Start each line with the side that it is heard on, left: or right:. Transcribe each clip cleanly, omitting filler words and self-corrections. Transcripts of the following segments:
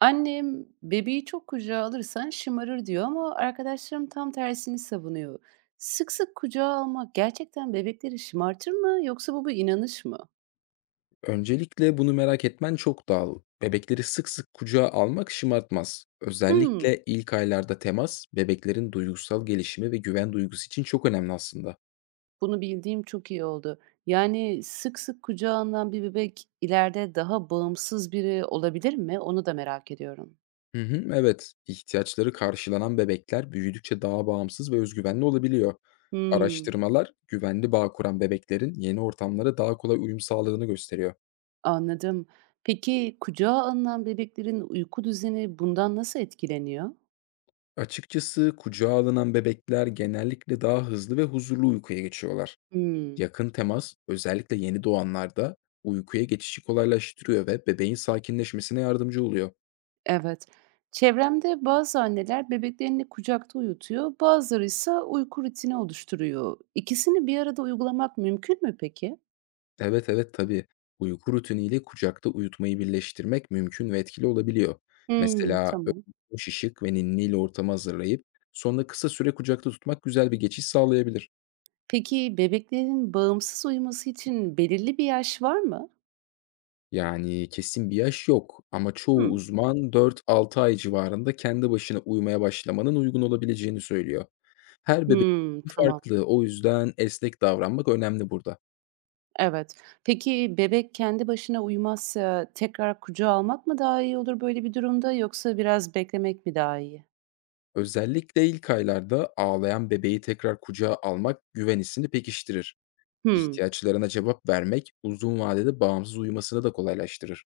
right: Annem bebeği çok kucağa alırsan şımarır diyor ama arkadaşlarım tam tersini savunuyor. Sık sık kucağa almak gerçekten bebekleri şımartır mı yoksa bu bir inanış mı?
left: Öncelikle bunu merak etmen çok doğal. Bebekleri sık sık kucağa almak şımartmaz.
right: Hmm,
left: Özellikle ilk aylarda temas, bebeklerin duygusal gelişimi ve güven duygusu için çok önemli aslında.
right: bunu bildiğim çok iyi oldu. Yani sık sık kucağa alınan bir bebek ileride daha bağımsız biri olabilir mi? Onu da merak ediyorum.
left: Hı hı, evet, ihtiyaçları karşılanan bebekler büyüdükçe daha bağımsız ve özgüvenli olabiliyor.
right: Hmm,
left: Araştırmalar, güvenli bağ kuran bebeklerin yeni ortamlara daha kolay uyum sağladığını gösteriyor.
right: anladım. Peki kucağa alınan bebeklerin uyku düzeni bundan nasıl etkileniyor?
left: Açıkçası kucağa alınan bebekler genellikle daha hızlı ve huzurlu uykuya geçiyorlar.
right: Hmm.
left: Yakın temas özellikle yeni doğanlarda uykuya geçişi kolaylaştırıyor ve bebeğin sakinleşmesine yardımcı oluyor.
right: Evet. Çevremde bazı anneler bebeklerini kucakta uyutuyor, bazılarıysa uyku rutini oluşturuyor. İkisini bir arada uygulamak mümkün mü peki?
left: Evet evet tabii. Uyku rutiniyle kucakta uyutmayı birleştirmek mümkün ve etkili olabiliyor.
right: Hmm,
left: Mesela
right: tamam.
left: şişik ve ninniyle ortamı hazırlayıp sonra kısa süre kucakta tutmak güzel bir geçiş sağlayabilir.
right: Peki bebeklerin bağımsız uyuması için belirli bir yaş var mı?
left: Yani, kesin bir yaş yok ama çoğu
right: Hmm.
left: uzman dört-altı ay civarında kendi başına uyumaya başlamanın uygun olabileceğini söylüyor. Her bebek
right: Hmm, tamam.
left: farklı, o yüzden esnek davranmak önemli burada.
right: Evet. Peki bebek kendi başına uyumazsa tekrar kucağa almak mı daha iyi olur böyle bir durumda, yoksa biraz beklemek mi daha iyi?
left: Özellikle ilk aylarda ağlayan bebeği tekrar kucağa almak güven hissini pekiştirir.
right: Hmm.
left: İhtiyaçlarına cevap vermek uzun vadede bağımsız uyumasını da kolaylaştırır.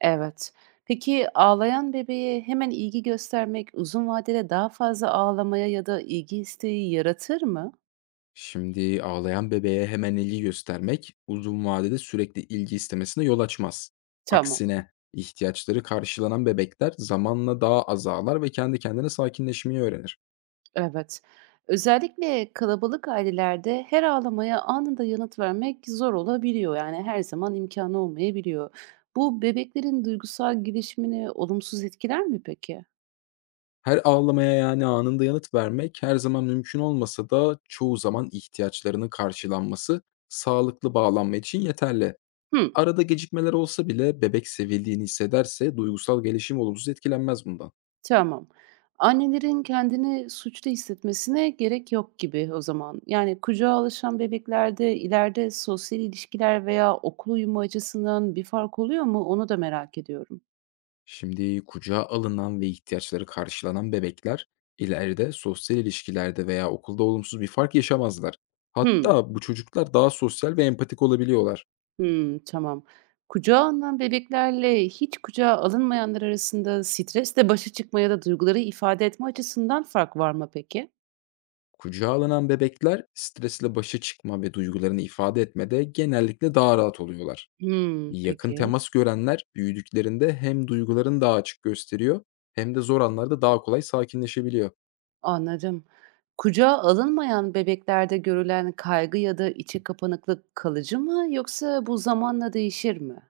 right: Evet. Peki ağlayan bebeğe hemen ilgi göstermek uzun vadede daha fazla ağlamaya ya da ilgi isteği yaratır mı?
left: Şimdi ağlayan bebeğe hemen ilgi göstermek uzun vadede sürekli ilgi istemesine yol açmaz.
right: Tamam.
left: Aksine ihtiyaçları karşılanan bebekler zamanla daha az ağlar ve kendi kendine sakinleşmeyi öğrenir.
right: Evet. Özellikle kalabalık ailelerde her ağlamaya anında yanıt vermek zor olabiliyor. Yani her zaman imkanı olmayabiliyor. Bu bebeklerin duygusal gelişimini olumsuz etkiler mi peki?
left: Her ağlamaya yani anında yanıt vermek her zaman mümkün olmasa da çoğu zaman ihtiyaçlarının karşılanması sağlıklı bağlanma için yeterli.
right: Hı.
left: Arada gecikmeler olsa bile bebek sevildiğini hissederse duygusal gelişim olumsuz etkilenmez bundan.
right: Tamam. Annelerin kendini suçlu hissetmesine gerek yok gibi o zaman. Yani kucağa alışan bebeklerde ileride sosyal ilişkiler veya okul uyumu açısından bir fark oluyor mu? Onu da merak ediyorum.
left: Şimdi kucağa alınan ve ihtiyaçları karşılanan bebekler ileride sosyal ilişkilerde veya okulda olumsuz bir fark yaşamazlar.
right: Hmm,
left: Hatta bu çocuklar daha sosyal ve empatik olabiliyorlar.
right: hmm, tamam. Kucağa alınan bebeklerle hiç kucağa alınmayanlar arasında stresle başa çıkmaya da duyguları ifade etme açısından fark var mı peki?
left: Kucağa alınan bebekler stresle başa çıkma ve duygularını ifade etmede genellikle daha rahat oluyorlar.
right: Hmm,
left: Yakın
right: peki.
left: temas görenler büyüdüklerinde hem duygularını daha açık gösteriyor hem de zor anlarda daha kolay sakinleşebiliyor.
right: Anladım. Kucağa alınmayan bebeklerde görülen kaygı ya da içe kapanıklık kalıcı mı yoksa bu zamanla değişir mi?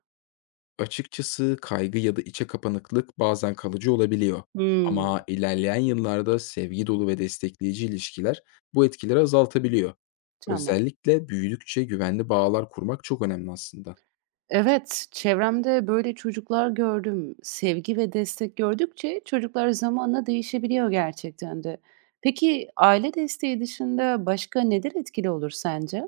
left: Açıkçası kaygı ya da içe kapanıklık bazen kalıcı olabiliyor.
right: Hımm,
left: Ama ilerleyen yıllarda sevgi dolu ve destekleyici ilişkiler bu etkileri azaltabiliyor.
right: tamam.
left: Özellikle büyüdükçe güvenli bağlar kurmak çok önemli aslında.
right: Evet, çevremde böyle çocuklar gördüm. Sevgi ve destek gördükçe çocuklar zamanla değişebiliyor gerçekten de. Peki aile desteği dışında başka neler etkili olur sence?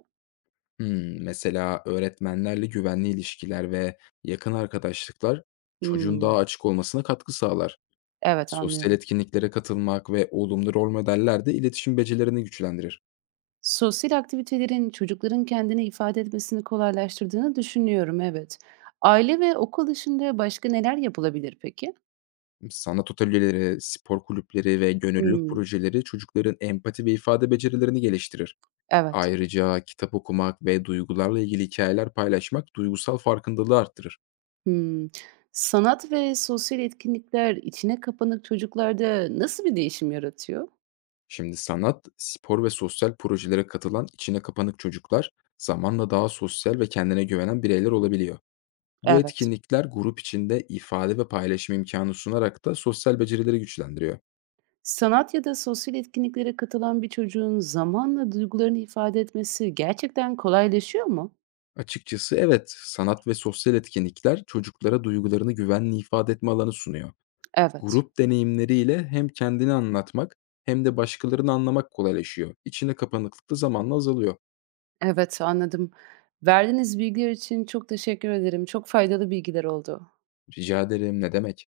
left: Mesela öğretmenlerle güvenli ilişkiler ve yakın arkadaşlıklar çocuğun
right: Hımm,
left: daha açık olmasına katkı sağlar.
right: evet,
left: Sosyal
right: anlıyorum.
left: etkinliklere katılmak ve olumlu rol modeller de iletişim becerilerini güçlendirir.
right: Sosyal aktivitelerin çocukların kendini ifade etmesini kolaylaştırdığını düşünüyorum, evet. Aile ve okul dışında başka neler yapılabilir peki?
left: Sanat atölyeleri, spor kulüpleri ve gönüllülük
right: Hımm.
left: projeleri çocukların empati ve ifade becerilerini geliştirir.
right: Evet.
left: Ayrıca kitap okumak ve duygularla ilgili hikayeler paylaşmak duygusal farkındalığı arttırır.
right: Hımm. Sanat ve sosyal etkinlikler içine kapanık çocuklarda nasıl bir değişim yaratıyor?
left: Şimdi sanat, spor ve sosyal projelere katılan içine kapanık çocuklar zamanla daha sosyal ve kendine güvenen bireyler olabiliyor. Bu
right: Evet.
left: etkinlikler grup içinde ifade ve paylaşım imkanı sunarak da sosyal becerileri güçlendiriyor.
right: Sanat ya da sosyal etkinliklere katılan bir çocuğun zamanla duygularını ifade etmesi gerçekten kolaylaşıyor mu?
left: Açıkçası evet, sanat ve sosyal etkinlikler çocuklara duygularını güvenli ifade etme alanı sunuyor.
right: Evet.
left: Grup deneyimleriyle hem kendini anlatmak hem de başkalarını anlamak kolaylaşıyor. İçine kapanıklık da zamanla azalıyor.
right: Evet, anladım. Verdiğiniz bilgiler için çok teşekkür ederim. Çok faydalı bilgiler oldu.
left: Rica ederim, ne demek.